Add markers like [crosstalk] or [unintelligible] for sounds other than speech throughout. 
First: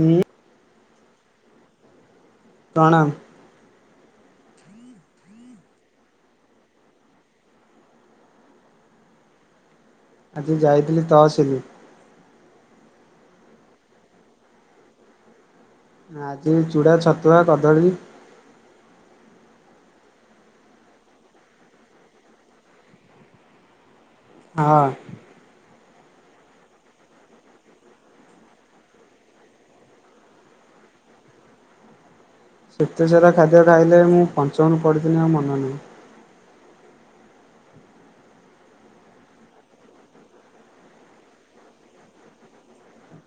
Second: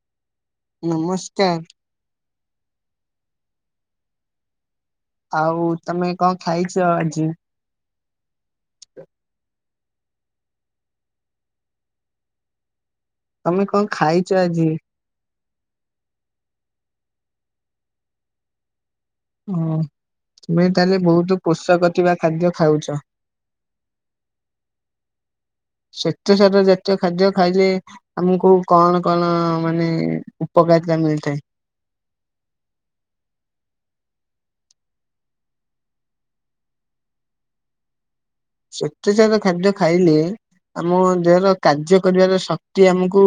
ଉଁ। ନମସ୍କାର। ପ୍ରଣାମ୍। ଆଉ ତମେ କଣ ଖାଇଚ ଆଜି? ଆଜି ଯାଇଥିଲି ତହସିଲି। ତମେ କଣ ଖାଇଚ ଆଜି? ଆଜି ଚୁଡ଼ା, ଛତୁଆ, କଦଳୀ ଓ ତୁମେ ତାହେଲେ ବହୁତ ପୋଷକ ଥିବା ଖାଦ୍ୟ ଖାଉଚ। ହଁ। ଶ୍ଵେତସାର ଜାତୀୟ ଖାଦ୍ୟ ଖାଇଲେ ଆମକୁ କଣ କଣ ମାନେ ଉପକାରିତା ମିଳିଥାଏ? ଶ୍ଵେତସାରା ଖାଦ୍ୟ ଖାଇଲେ ମୁଁ ପଞ୍ଚମରେ ପଢିଥିଲି ଆଉ ମନେ ନାହିଁ। ଶ୍ଵେତସାର ଖାଦ୍ୟ ଖାଇଲେ ଆମ ଦେହର କାର୍ଯ୍ୟ କରିବାର ଶକ୍ତି ଆମକୁ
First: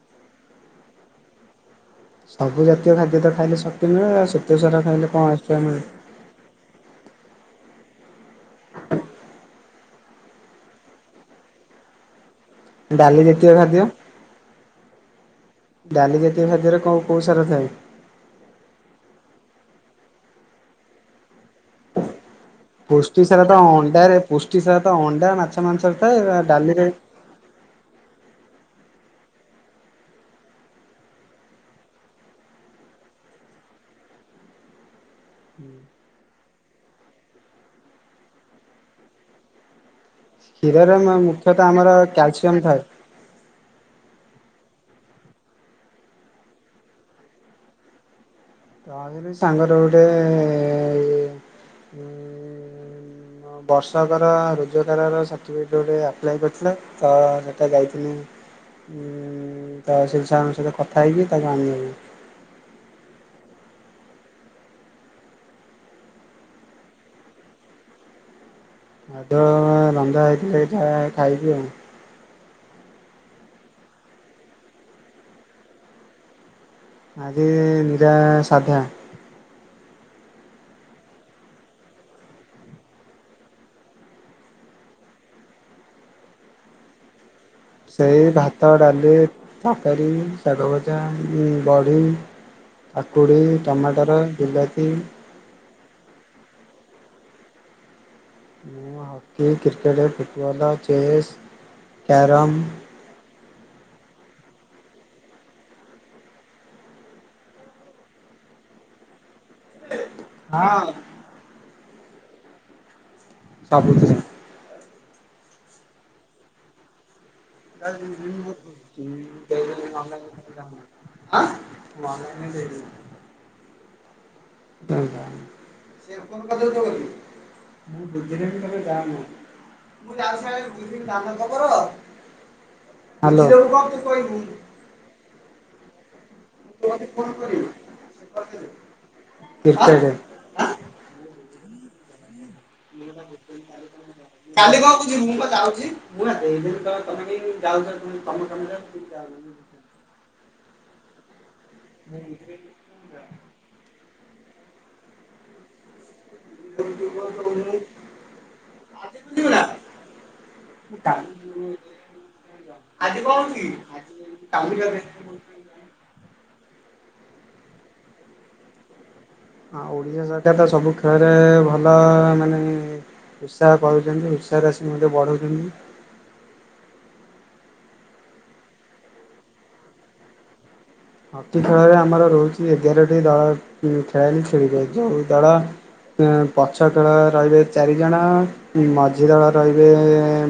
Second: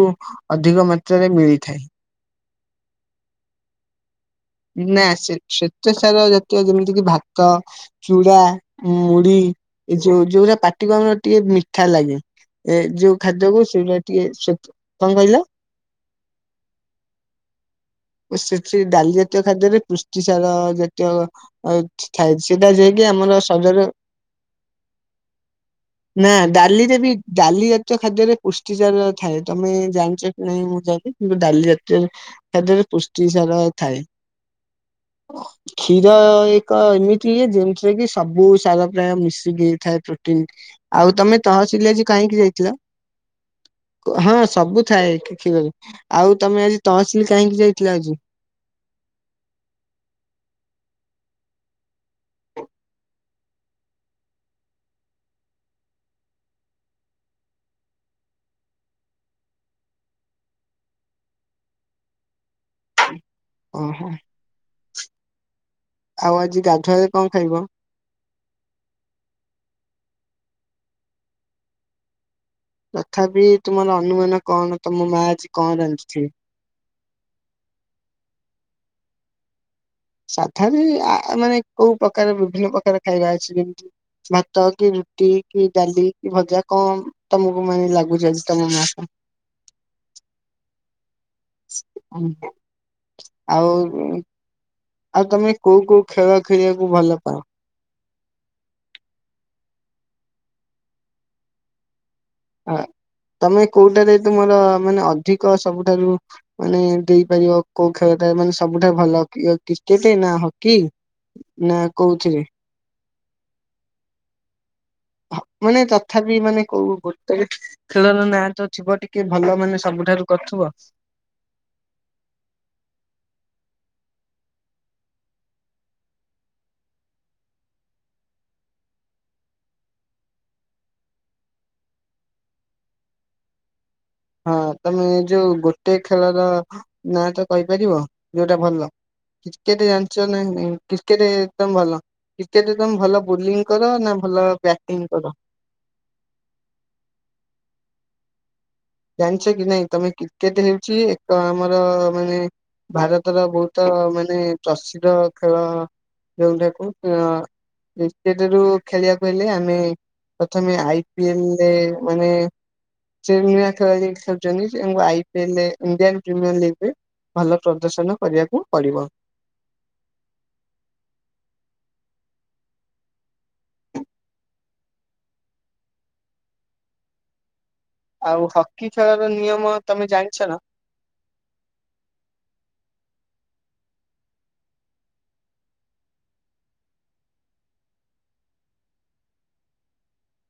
ଅଧିକ ମାତ୍ରାରେ ମିଳିଥାଏ। ସବୁ ଜାତୀୟ ଖାଦ୍ୟ ତ ଖାଇଲେ ଶକ୍ତି ମିଳେ ଆଉ ଶ୍ଵେତସାର ନା ଖାଇଲେ ସେ କଣ ଏକ୍ସଟ୍ରା ମିଳେ? [unintelligible] ଜାତୀୟ ଯେମିତି କି ଭାତ ଚୁଡ଼ା, ମୁଢି ଏ ଯୋଉ ଯୋଉରା ପାଟିକୁ ଆମର ଟିକେ ମିଠା ଲାଗେ ଏ ଯୋଉ ଡାଲି ଜାତୀୟ ଖାଦ୍ୟକୁ ଖାଦ୍ୟ ସେଇଟା ଶ୍ଵେ ଟିକେ କଣ କହିଲ? ଡାଲି ଜାତୀୟ ଖାଦ୍ୟରେ କଉ କଉ ସାର ଥାଏ? ସେଠି ଡାଲି ଜାତୀୟ ଖାଦ୍ୟରେ ପୁଷ୍ଟିସାର ଜାତୀୟ ଆ ଥାଏ। ସେଟା ଯାଇକି ପୁଷ୍ଟି ଆମର ସାର ତ ସଜର ଅଣ୍ଡାରେ ପୁଷ୍ଟି ସାର ତ ଅଣ୍ଡା ମାଛ ମାଂସରେ ନା ଥାଏ ଡାଲିରେ ବି ଡାଲି ଜାତୀୟ ଖାଦ୍ୟରେ ପୁଷ୍ଟିସାର ଥାଏ ତମେ ଜାଣିଚ କି ନାହିଁ ମୁଁ ଜାଣିନି କିନ୍ତୁ ଡାଲି ଜାତୀୟ ଖାଦ୍ୟରେ ପୁଷ୍ଟି ସାର ଥାଏ। କ୍ଷୀର ଏକ ଏମିତି ଇଏ ଯେମଥିରେ କି ସବୁ ସାର ପ୍ରାୟ ମିଶିକି ଥାଏ। କ୍ଷୀରରେ ଆଉ ତମେ ମୁଖ୍ୟତଃ ଆମର ତହସିଲ ଆଜି କାହିଁକି କ୍ୟାଲସିୟମ ଯାଇଥିଲ? ଥାଏ। ହଁ ସବୁ ଥାଏ କିଖରେ ଆଉ ତମେ ଆଜି ତହସିଲି କାହିଁକି ଯାଇ [unintelligible] ତଥିଲୁ ସାଙ୍ଗର ଗୋଟେ ତ ବର୍ଷକର ରୋଜଗାରର ସାର୍ଟିଫିକେଟ୍ ଗୋଟେ ଆପ୍ଲାଏ କରିଥିଲେ ତ ସେଟା ଯାଇଥିଲି ତ ସେ ସାରଙ୍କ ସହିତ କଥା ହେଇକି ତାକୁ ଆଣଦେବ ଓହୋ ଆଉ ଆଜି ଗାଧୁଆଳେ କଣ ଖାଇବ? ମାଦ ରନ୍ଧା ହେଇଥିଲା ଯା ଖାଇବି ଆଉ ତଥାପି ତୁମର ଅନୁମାନ କଣ ତମ ମା ଆଜି କଣ ରନ୍ଧିଥିବେ ଆଜି ନିଜା ସାଧା ସାଧା ବି ଆ -ମାନେ କୋଉ ପ୍ରକାର ବିଭିନ୍ନ ପ୍ରକାର ଖାଇବା ଅଛି ଯେମିତି ଭାତ କି ରୁଟି କି ଡାଲି କି ଭଜା କଣ ତମକୁ ମାନେ ଲାଗୁଛନ୍ତି ତମ ମା ତା କରିରି ଶାଗଭଜା ବଢି କାକୁଡ଼ି ଆଉ ଟମାଟର ବିଲାତି ଆଉ ତମେ କୋଉ କୋଉ ଖେଳ ଖେଳିବାକୁ ଭଲ ପାଉ ମୁଁ hockey cricket football chess carrom ହ ତମେ କୋଉଟାରେ ତୁମର ମାନେ ଅଧିକ ସବୁଠାରୁ ମାନେ ଦେଇପାରିବ କୋଉ ଖେଳଟା ମାନେ ସବୁଠାରୁ ଭଲ କି କ୍ରିକେଟ ନା ହକି ହଁ ନା କୋଉଥିରେ ସବୁଥିରେ ମାନେ ତଥାପି ମାନେ କୋଉ ଗୋ ଖେଳର ନାଁ ତ ଥିବ ଟିକେ ଭଲ ମାନେ ସବୁଠାରୁ କରୁଥିବ ଆ ଛା ସେ କଣ କଦରେ ତ କରିବି [unintelligible] ମୁଁ ବୁଧିନ ବି ତେ ଯାନ ମୁଁ ଯଙ୍ଗ ବୁିନ ଯାଥବର [unintelligible] ହା ଲୋ ହଁ ତମେ ଏ ଯୋଉ ଗୋଟେ ଖେଳର ନା ତ କହିପାରିବ ଯୋଉଟା ଭଲ କ୍ରିକେଟ ଜାଣିଛ ନା କ୍ରିକେଟ ମ ଭଲ କ୍ରିକେଟ ତମେ ଭଲ ବୋଲିଂ କର ନା ଭଲ ବ୍ୟାଟିଂ କର ଯାଉଛି ମୁଁ ଆ ଏଇି ତେ ତମେ କେହି ଯାଉଛ ତମେ ତମ କାମରେ ଜାଣିଛ କି ନାଇଁ ତମେ କ୍ରିକେଟ ହେଉଛି ଏକ ଆମର ମାନେ ଭାରତର ବହୁତ ତ ମାନେ ପ୍ରସିଦ୍ଧ ଖେଳ ଯୋଉଟାକୁ କ୍ରିକେଟ ରୁ ଖେଳିବାକୁ ହେଲେ ଆମେ ପ୍ରଥମେ ଆଇ ପିଏଲରେ ମାନେ ଆଜି କଣ କି ଖେଳ ଖେଳୁଛନ୍ତି ଏବଂ I PIL Indian premier league ଉ ଭଲ ପ୍ରଦର୍ଶନ କରିବାକୁ ପଡିବ ହଁ ଓଡ଼ିଶା ସରକାର ତ ସବୁ ଖେଳରେ ଭଲ ମାନେ ଉତ୍ସାହ କରୁଛନ୍ତି ଉତ୍ସାହରେ ଆସିିକି ମଧ୍ୟ ବଢଉଛନ୍ତି ଆଉ ହକି ଖେଳର ନିୟମ ତମେ ଜାଣିଛ ନା ହକି ଖେଳରେ ଆମର ରହୁଛି ଏଗାରଟି ଦଳ ଖେଳାଳି ଖେଳିବେ ଯୋଉ ଦଳ ଉ ପଛ ଖେଳ ରହିବେ ଚାରିଜଣ ମାଝି ଦଳ ରହିବେ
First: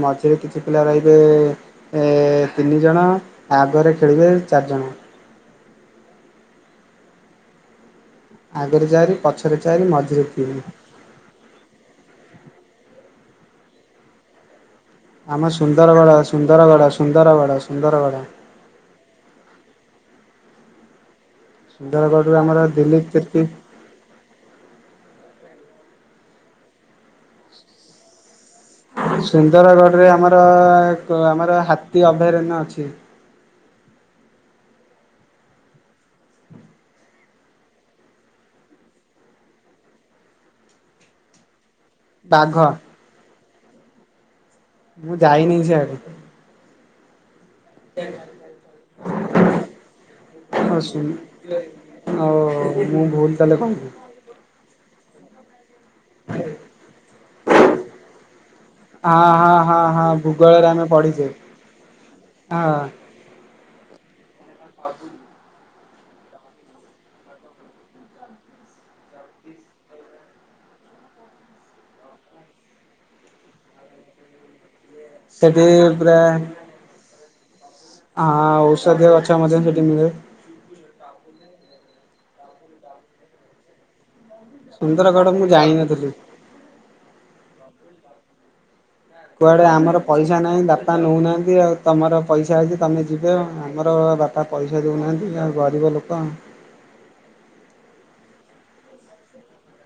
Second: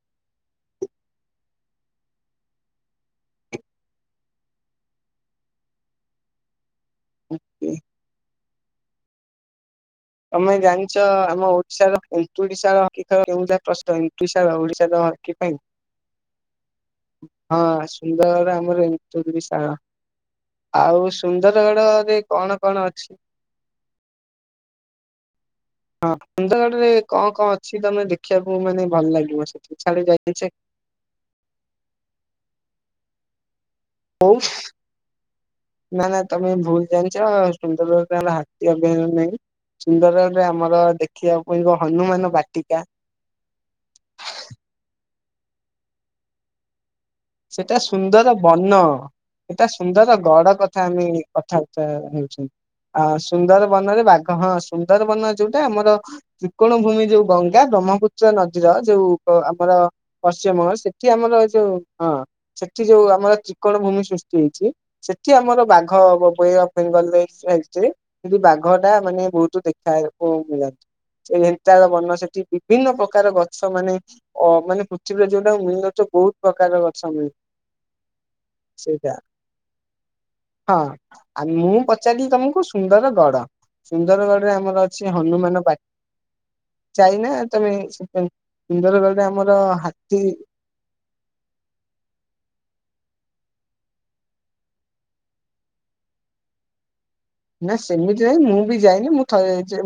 ମଝିରେ କିଛି ପିଲା ରହିବେ ଏ ତିନି ଜଣ ଆଗରେ ଖେଳିବେ ଚାରିଜଣ ଆଞେ [unintelligible] ଆଗରେ ଚାରି ପଛରେ ଚାରି ମଝି ତମେ ଜାଣିଛ ଆମ ଓଡିଶାର ଏୁଡିଶାର କି ଯା ପ୍ରଶ୍ନ ଏୁଶାର ଓଡିଶାର [unintelligible] କି ଆମ ପାଇଁ ସୁନ୍ଦରଗଡ଼ ସୁନ୍ଦରଗଡ଼ ସୁନ୍ଦରଗଡ଼ ହଁ ସୁନ୍ଦରଗଡ଼ ସୁନ୍ଦରଗଡ ଆମର [unintelligible] ଆଉ ସୁନ୍ଦରଗଡ ରେ କଣ କଣ ଅଛି? କି [inaudible] ହଁ ସୁନ୍ଦରଗଡ଼ ରେ କଣ କଣ ଅଛି ତମେ ଦେଖିବାକୁ ମାନେ ଭଲ ଲାଗିବ ସେଠି ଛାଡି ଯାଇଛେ। କେ ଆମର ହାତୀ ଅଭୟାରଣ୍ୟ ଅଛି। ହଉ। ନା ନା ତମେ ଭୁଲ ଜାଣିଛ ସୁନ୍ଦରଗଡରେ ହାତୀ ଅଭୟାରଣ୍ୟ ନାହିଁ। ସୁନ୍ଦରଗଡରେ ଆମର ଦେଖିବାକୁ ହନୁମାନ ବାଘ ବାଟିକା। ମୁଁ ଯାଇନି ସେ ଆଡେ। ସେଟା ସୁନ୍ଦରବନ। ଏଟା ସୁନ୍ଦର ଗଡ କଥା ଆମେ ସିଆଡ଼େ। କଥାବାର୍ତ୍ତା ଓ ହେଉଛନ୍ତି। ମୁଁ ଆଁ ଭୁଲ ତାହେଲେ କହିଲି ସୁନ୍ଦରବନରେ ବାଘ ହଁ ସୁନ୍ଦରବନରେ ଯୋଉଟା ଆମର ତ୍ରିକୋଣ ଭୂମି ଯୋଉ ଗଙ୍ଗା ବ୍ରହ୍ମପୁତ୍ର ନଦୀର ହଁ ଯୋଉ ହଁ ଆମର ହଁ ହଁ ଭୂଗୋଳରେ ପଶ୍ଚିମବଙ୍ଗ ଆମେ ସେଠି ପଢିଛେ। ଆମର ଯୋଉ ହଁ ହଁ ସେଠି ଯୋଉ ଆମର ତ୍ରିକୋଣ ଭୂମି ସୃଷ୍ଟି ହେଇଛି। ସେଠି ଆମର ବାଘ ଗବଇ ବେଙ୍ଗଲ [unintelligible] କିନ୍ତୁ ବାଘଟା ମାନେ ବହୁତ ଦେଖା ହଉଥିଲା। ହେନ୍ତାଳ ବନ ସେଠି ବିଭିନ୍ନ ପ୍ରକାର ଗଛ ମାନେ ଅ ମାନେ [unintelligible] ଯୋଉଟା ସେଠି ମିଳୁ [unintelligible] ବହୁତ ପ୍ରକାର ଗଛ ମିଳେ। ଆଁ ଔଷଧୀୟ ଗଛ ମଧ୍ୟ ସେଠି ମିଳେ। ହଁ ଆ ମୁଁ ପଚାରିଲି ତମକୁ ସୁନ୍ଦର ଗଡ। ସୁନ୍ଦରଗଡରେ ଆମର ଅଛି ସୁନ୍ଦରଗଡ଼ ମୁଁ ହନୁମାନ ବା ଜାଣିନଥିଲି ଯାଇନା ତମେ ସୁ ସୁନ୍ଦର କୁଆଡେ ଆମର ପଇସା ନାହିଁ ତା ବାପା ନଉନାହାନ୍ତି ଆଉ ତମର ପଇସା ଅଛି ତୁମେ ଯିବେ ଆମର ବାପା ପଇସା ଦଉନାହାନ୍ତି ଆଉ ଗରିବ ଲୋକ। ନା ସେମିତି ନାଇଁ ମୁଁ ବି ଯାଇନି ମୁଁ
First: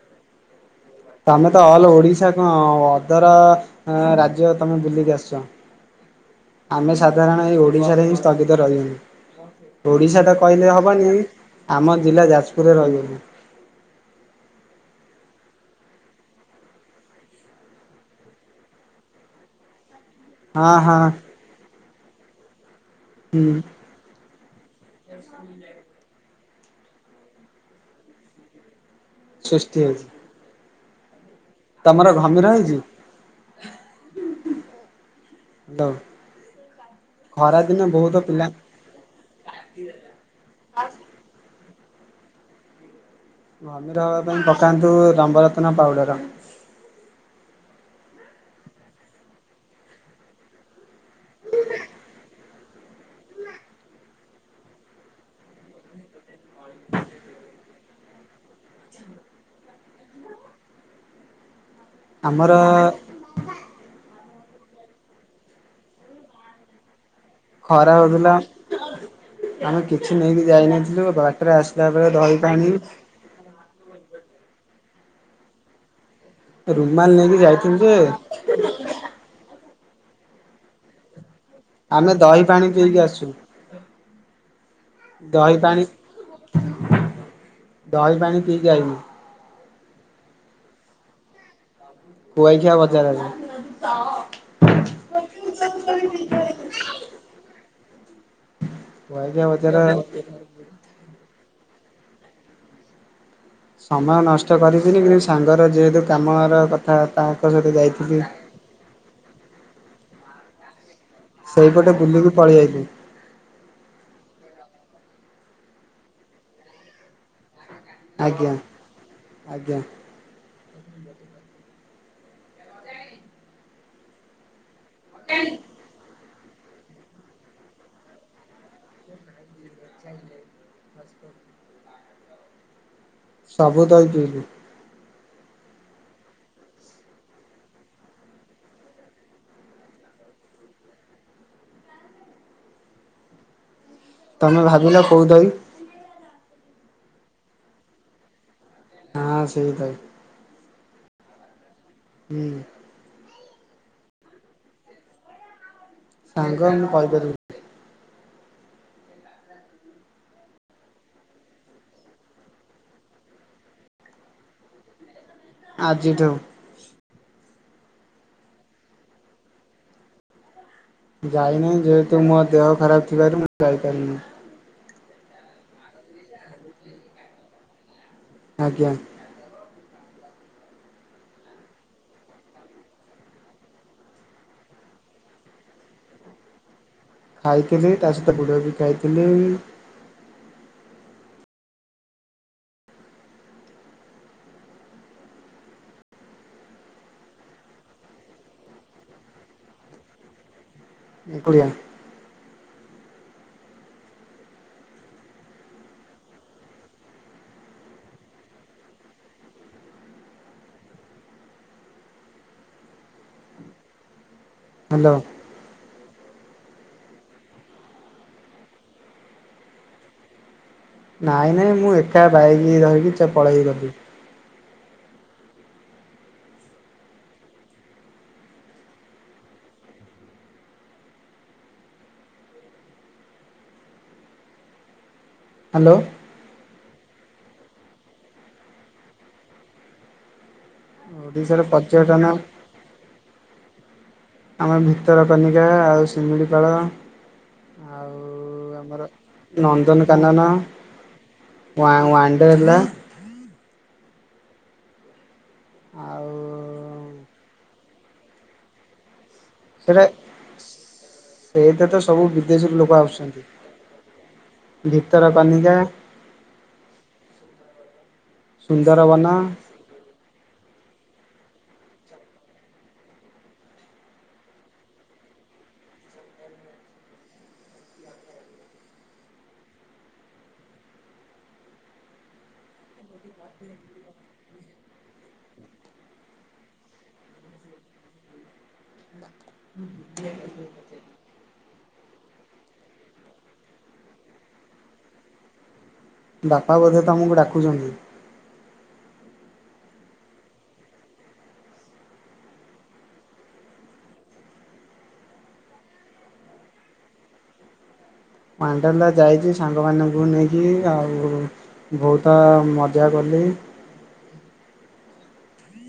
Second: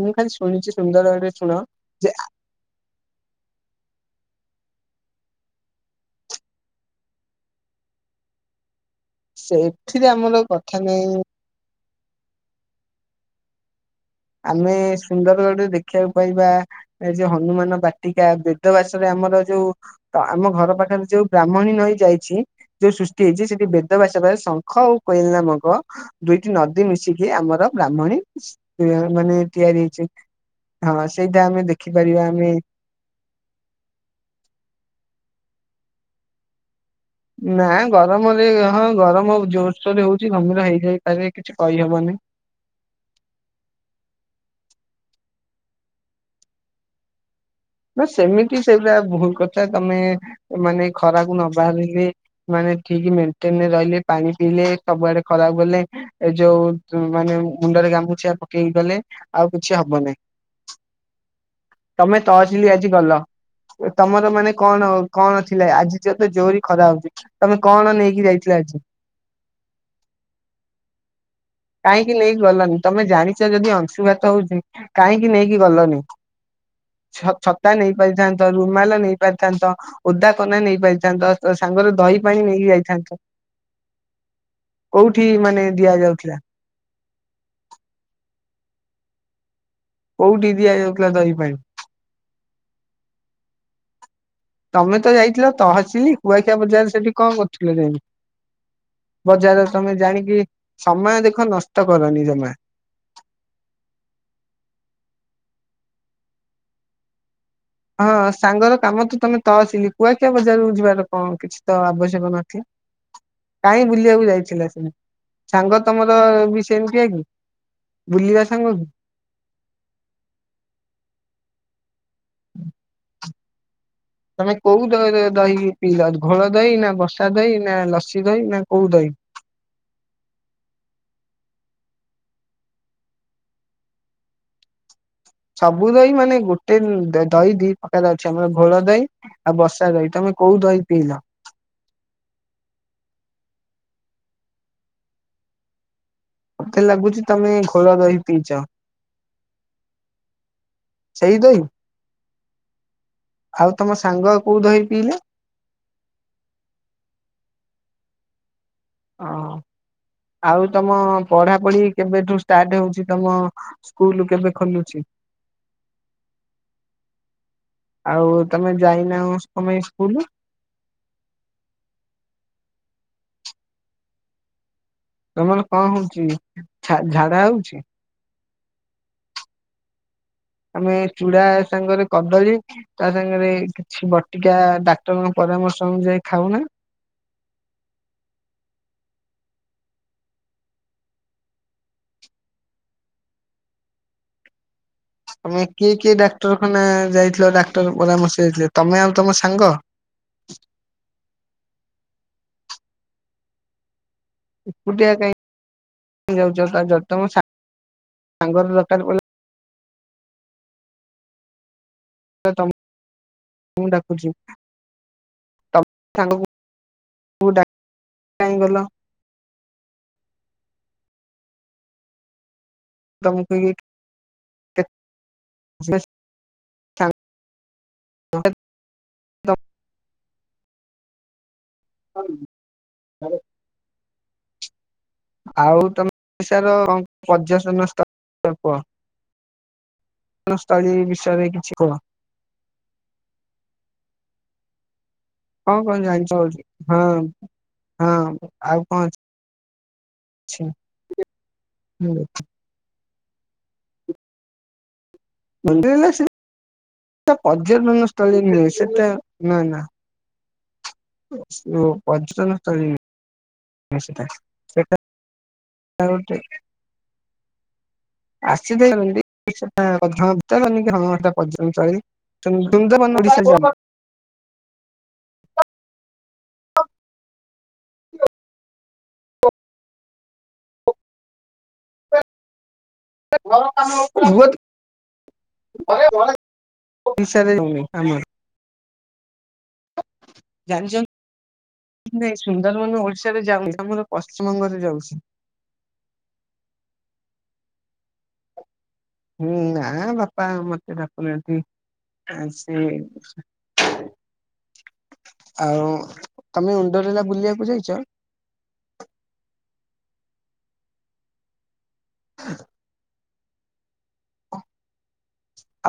ମୁଁ ଖାଲି ଶୁଣିଛି ସୁନ୍ଦରଗଡ ରେ ତମେ ତ ଶୁଣ ଅଲ୍ ଯେ ଓଡ଼ିଶା ଆ କଣ ଅଧର ରାଜ୍ୟ ତମେ ବୁଲିକି ଆସିଛ। ଆମେ ସାଧାରଣ ଏଇ ଓଡିଶାରେ ହିଁ ସ୍ଥଗିତ ରହିବୁ। ସେଠିରେ ଓଡିଶା ଟା ଆମର କହିଲେ କଥା ହବନି ନାହିଁ ଆମ ଜିଲ୍ଲା ଯାଜପୁରରେ ରହିଗଲି। ଆମେ ସୁନ୍ଦରଗଡରେ ଦେଖିବାକୁ ପାଇବା ଏ ଯୋଉ ହନୁମାନ ବାଟିକା ବେଦବାସରେ ଆମର ଯୋଉ ତ ଆମ ହଁ ଘର ହଁ ପାଖରେ ଯୋଉ ବ୍ରାହ୍ମଣୀ ନଇ ଯାଇଛି ଯୋଉ ସୃଷ୍ଟି ହେଇଛି ହୁଁ ସେଠି ବାସ ଶଙ୍ଖ ଆଉ କୋଇଲା ନାମକ ଦୁଇଟି ନଦୀ ମିଶିକି ଆମର ବ୍ରାହ୍ମଣୀ ମାନେ ତିଆରି ହେଇଛି ହଁ ସେଇଟା ଆମେ ଦେଖି ତମର ଘମିର ହେଇଛି? ଦ [unintelligible] ନା ଗରମରେ ହଁ ଗରମ ଜୋରସୋରରେ ହଉଛିି ଘମିରେ ହେଇଯାଇପରେ କିଛି କହିହବନି। ଘମିର ହବା ପାଇଁ ପକାନ୍ତୁ ରମ୍ବରତ୍ନ ପାଉଡର। ନା ସେମିତି ସେଇଗୁରା ଭୁଲ କଥା ତମେ ମାନେ ଖରାକୁ ନ ବାହାରିଲେ ମାନେ ଠିକ ମେଣ୍ଟେନରେ ରହିଲେ ପାଣି ପିଇଲେ ସବୁଆଡେ ଖରାକୁ ଗଲେ। ଏ ଯୋଉ ମାନେ ମୁଣ୍ଡରେ ଗାମୁଛା ପକେ ଏଇ ଗଲେ ଆଉ କିଛି ହବନି ତମେ ଆମର ତହସିଲି ଆଜି ଗଲ। ତମର ମାନେ କଣ କଣ ଥିଲା ଆଜି ତ ଜୋରରେ ଖରା ହଉଛି। ତମେ ଖରା କଣ ନେଇକି ହଉଥିଲା ଯାଇଥିଲ ଆଜି। ଆମେ କିଛି ନେଇକି ଯାଇନଥିଲୁ ବାଟରେ ଆସିଲା ବେଳେ ଦହି ପାଣି ଚ ଯଦି ଅଂଶୁଘାତ ହଉଛି କାହିଁକି ନେଇକି ଗଲନି? ରୁମାଲ ଛ ନେଇକି ଛତା ଯାଇଥିଲୁ ନେଇ ଯେ ପାରଥାନ୍ତ ରୁମାଲ ନେଇ ପାରିଥାନ୍ତ ଓଦାକନା ନେଇ ପାରିଥାନ୍ତ। ତ ସାଙ୍ଗରେ ଆମେ ଦହି ପାଣି ନେଇକି ପିଇକି ଯାଇଥାନ୍ତ। ଆସୁ। କୋଉଠି ଦହି ମାନେ ପାଣି ଦିଆଯାଉଥିଲା। ଦହି ପାଣି ପିଇକି ଆଇବି। କୋଉଠି ଦିଆଯାଉଥିଲା ଦହି ପାଣି। କୁଆଖିଆ ବଜାରରେ। ତମେ ତ ଯାଇଥିଲ ତହସିଲି କୁଆଖିଆ ବଜାରରେ ସେଠି କଣ କରୁଥିଲ ଯାଇକି। କୁଆଖିଆ ବଜାରରେ ବଜାର ତମେ ଜାଣିକି ସମୟ ଦେଖ ନଷ୍ଟ କରନି ଜମା। ସମୟ ନଷ୍ଟ କରିବିନି କିନ୍ତୁ ସାଙ୍ଗର ଯେହେତୁ କାମର କ ତା ତାଙ୍କ ସହିତ ଯାଇ ହଁ ସାଙ୍ଗର କାମ ତ ତମେ ତହସିଲି କୁଆଖିଆ ବଜାରକୁ ଯିବାର କଣ କିଛି ତ ସେଇପଟେ ବୁଲିକି ଆବଶ୍ୟକ ପଳେଇ ନଥିଲା। ଆଇଲୁ କାହିଁ ବୁଲିବାକୁ ଯାଇଥିଲା ସେ ସାଙ୍ଗ ତମର ବି ସେମିତିଆ କି? ବୁଲିବା ଆଜ୍ଞା ସାଙ୍ଗ କି? ଆଜ୍ଞା। ତମେ କୋଉ ଦ ଦହି ପିଇଲ ଘୋଳ ଦହି ନା ବସା ଦହି ନା ଲସି ଦହି ନା କୋଉ ଦହି। ସବୁ ଦହି ପିଇଲି। ସବୁ ଦହି ମାନେ ଗୋଟେ ଦହି ଦି ପ୍ରକାର ଅଛି ଆମର ଘୋଳ ଦହି। ଆଉ ବସା ଦହି ତମେ କୋଉ ଦହି ପିଇଲ। ତମେ ଭାବିଲ କଉ ଦହି? ମତେ ଲାଗୁଛି ତମେ ଘୋଳ ଦହି ପିଇଛ। ହଁ ସେଇ ଦହି। ସେଇ ଦହି। ହୁଁ। ଆଉ ତମ ସାଙ୍ଗ କୋଉ ଦହି ପିଇଲେ? ସାଙ୍ଗ ମୁଁ କହିପାରିବି। ଓ ଆଉ ତମ ପଢାପଢି କେବେଠୁ ଷ୍ଟାର୍ଟ ହଉଛି ତମ ସ୍କୁଲୁ କେବେ ଖୋଲୁଛି? ଆଜିଠୁ। ଆଉ ତମେ ଯାଇନାହ କଣ ପାଇଁ ସ୍କୁଲୁ? ଯାଇନାହିଁ ଯେହେତୁ ମୋ ଦେହ ଖରାପ ଥିବାରୁ ମୁଁ ଯାଇପାରିଲିନି। ତମର କଣ ହଉଛି ଝା ଝାଡା ହଉଛି। ଆଜ୍ଞା। ଆମେ ଚୁଡା ସାଙ୍ଗରେ କଦଳୀ। ତା ସାଙ୍ଗରେ କିଛି ବଟିକା ଡାକ୍ତରଙ୍କ ପରାମର୍ଶ ଅନୁଯାୟୀ ଖାଉ ନା। ଖାଇଥିଲି ତା ସହିତ ଗୁଡ଼ ବି ଖାଇଥିଲି। ତମେ କିଏ କିଏ ଡାକ୍ତରଖାନା ଯାଇଥିଲ ଡାକ୍ତର ପରାମର୍ଶ ଦେଇଥିଲେ ତମେ ଆଉ ତମ ସାଙ୍ଗ। ଏକୁଡିଆ। ଏକୁଟିଆ କାଇଁ ଯାଉଛ କାଜଲ ତମ ସାଙ୍ଗର ଦରକାର ପଡି ତମ ମୁଁ ଡାକୁଛି। ହାଲୋ। ତମ ସାଙ୍ଗକୁ ଡାକି କାଇଁ ଗଲ। ନାଇଁ ନାଇଁ ମୁଁ ଏକା ବାଇକି ଧରିକି ଚ ତମକୁ ପଳେଇ ଗଲି। ହଁ କି। ଆଉ ହ୍ୟାଲୋ ତମେ ଓଡିଶାର ପର୍ଯ୍ୟଟନ ସ୍ଥାନ କୁହ। [unintelligible] ସ୍ଥଳି। ଓଡିଶାର ପର୍ଯ୍ୟଟନ ଆମର ଭିତ ଭିତରକନିକା କଣ କଣ ଆଉ ଜାଣିଛ ହଁ ଶିମିଳିପାଳ। ହଁ ଆଉ ଆଉ କଣ ଆମର ଅଛି? ନନ୍ଦନକାନନ। ୱଣ୍ଡରଲା। ଯେତେହେଲେ ଆଉ ସିଏ ପର୍ଯ୍ୟଟନ ସ୍ଥଳୀ ନୁହେଁ ସେଟା ନା ନା। ସେଇତ ତ ସବୁ ପର୍ଯ୍ୟଟନ ବିଦେଶୀରୁ ସ୍ଥଳୀ ଲୋକ ଆସୁଛନ୍ତି। ନିଶ୍ଚିତ ସେଟା ଭିତରକନିକା। ଆସିଛିନ୍ତି ଏ ସୁନ୍ଦରବନ [unintelligible] ଓଡିଶା ରେ ହୋଉନି। [unintelligible] ଜାଣିଛନ୍ ନାଇଁ ସୁନ୍ଦରବନ ଓଡିଶାରେ ଯାଉନି ଆମର ପଶ୍ଚିମବଙ୍ଗରେ ଯାଉଛି। ବାପା ବୋଧେ ତମକୁ ଡାକୁଚନ୍ତି‌। ହୁଁ ନାଁ ବାପା ମତେ ଡାକୁନାହାନ୍ତି। ଆଁ ସେ ଆଉ ତମେ ଉଣ୍ଡରେଲା ବୁଲିବାକୁ ଯାଇଚ? ୱାଣ୍ଡରେଲା ଯାଇଛି ସାଙ୍ଗମାନଙ୍କୁ ନେଇକି ଆଉ ବୋହୁତ ମଜା ଗଲି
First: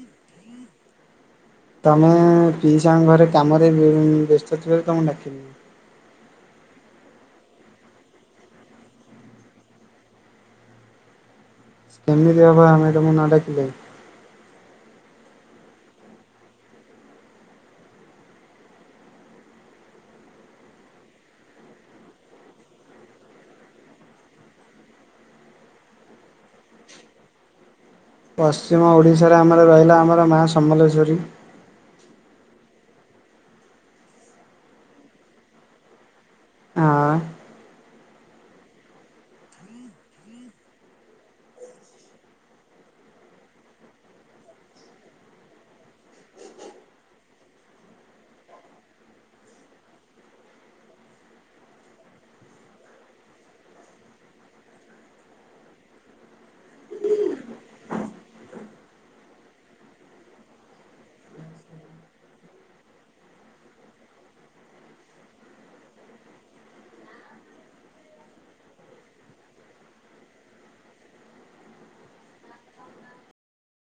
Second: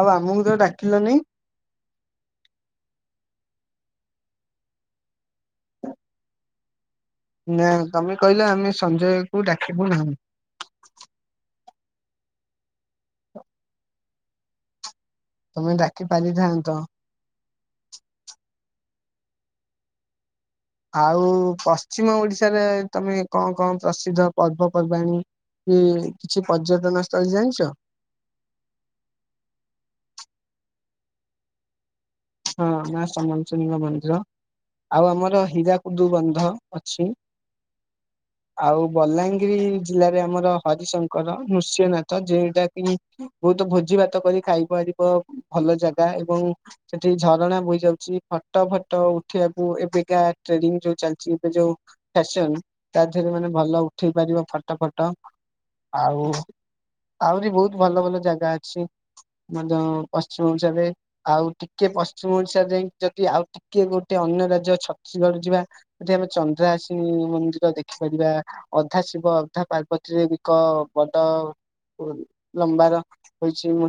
ଆଉ ଆମୁକୁ ତ ଡାକିଲ ନେଇ? ତମେ ପିଇ ସାଙ୍ଗ ଘରେ କାମରେ ବ୍ୟସ୍ତ ଅଥିବ ବୋଲି ତମକୁ ଡାକିଲୁନି। ନାଁ ତମେ କହିଲ ଆମେ ସଞ୍ଜୟ କୁ ଡାକିବୁ ନାହିଁ। କେମିତି ହବ ତମୁକୁ ନ ଡାକିଲେ? ତମେ ଡାକି ପାରିଥାନ୍ତ। ଆଉ ପଶ୍ଚିମ ଓଡିଶାରେ ତମେ କଁ କଁ ପ୍ରସିଦ୍ଧ ପର୍ବପର୍ବାଣୀ ହୁଁ କିଛି ପର୍ଯ୍ୟଟନ ସ୍ଥଳୀ ଜାଣିଚ? ପଶ୍ଚିମ ଓଡ଼ିଶାରେ ଆମର ରହିଲା ଆମର ମା ସମଲେଶ୍ୱରୀ। ହଁ ମା ସମଲେଶ୍ବରୀଙ୍କ ମନ୍ଦିର ଆଉ ଆମର ହୀରାକୁଦୁ ବନ୍ଧ ଅଛି। ହଁ ଆଉ ବଲାଙ୍ଗୀରି ଜିଲ୍ଲାରେ ଆମର ହରିଶଙ୍କର ନୃସ୍ୟନାଥ ଯେଇଟା କି ବୋହୁତ ଭୋଜି ଭାତ କରି ଖାଇ ପାରିବ ଭଲ ଜାଗା ଏବଂ ସେଠି ଝରଣା ବୋହି ଯାଉଛି ଫଟ ଫଟ ଉଠିବାକୁ ଏବେକା ଟେ ଯୋଉ ଚାଲିଛି ଏବେ ଯୋଉ ଫ୍ୟାସନ ତା ଦେହରେ ମାନେ ଭଲ ଉଠେଇ ପାରିବ ଫଟ ଫଟ ଆଉ ଆହୁରି ବୋହୁତ୍ ଭଲ ଭଲ ଜାଗା ଅଛି ମଧ୍ୟ ପଶ୍ଚିମ ଓଡିଶାରେ ଆଉ ଟି କିଏ ପଶ୍ଚିମ ଓଡିଶା ଯାଇଁ ଯଦି ଆଉ ଟିକେ ଗୋଟେ ଅନ୍ୟ ରାଜ୍ୟ ଛତିଶଗଡ ଯିବା। ଏଠି ଆମେ ଚନ୍ଦ୍ରହାସିନି ମନ୍ଦିର ଦେଖିପାରିବା। ଅଧା ଶିବ ଅଧା ପାର୍ବତୀରେ ଏକ ବଡ ଲମ୍ବାର ହୋଇଛି।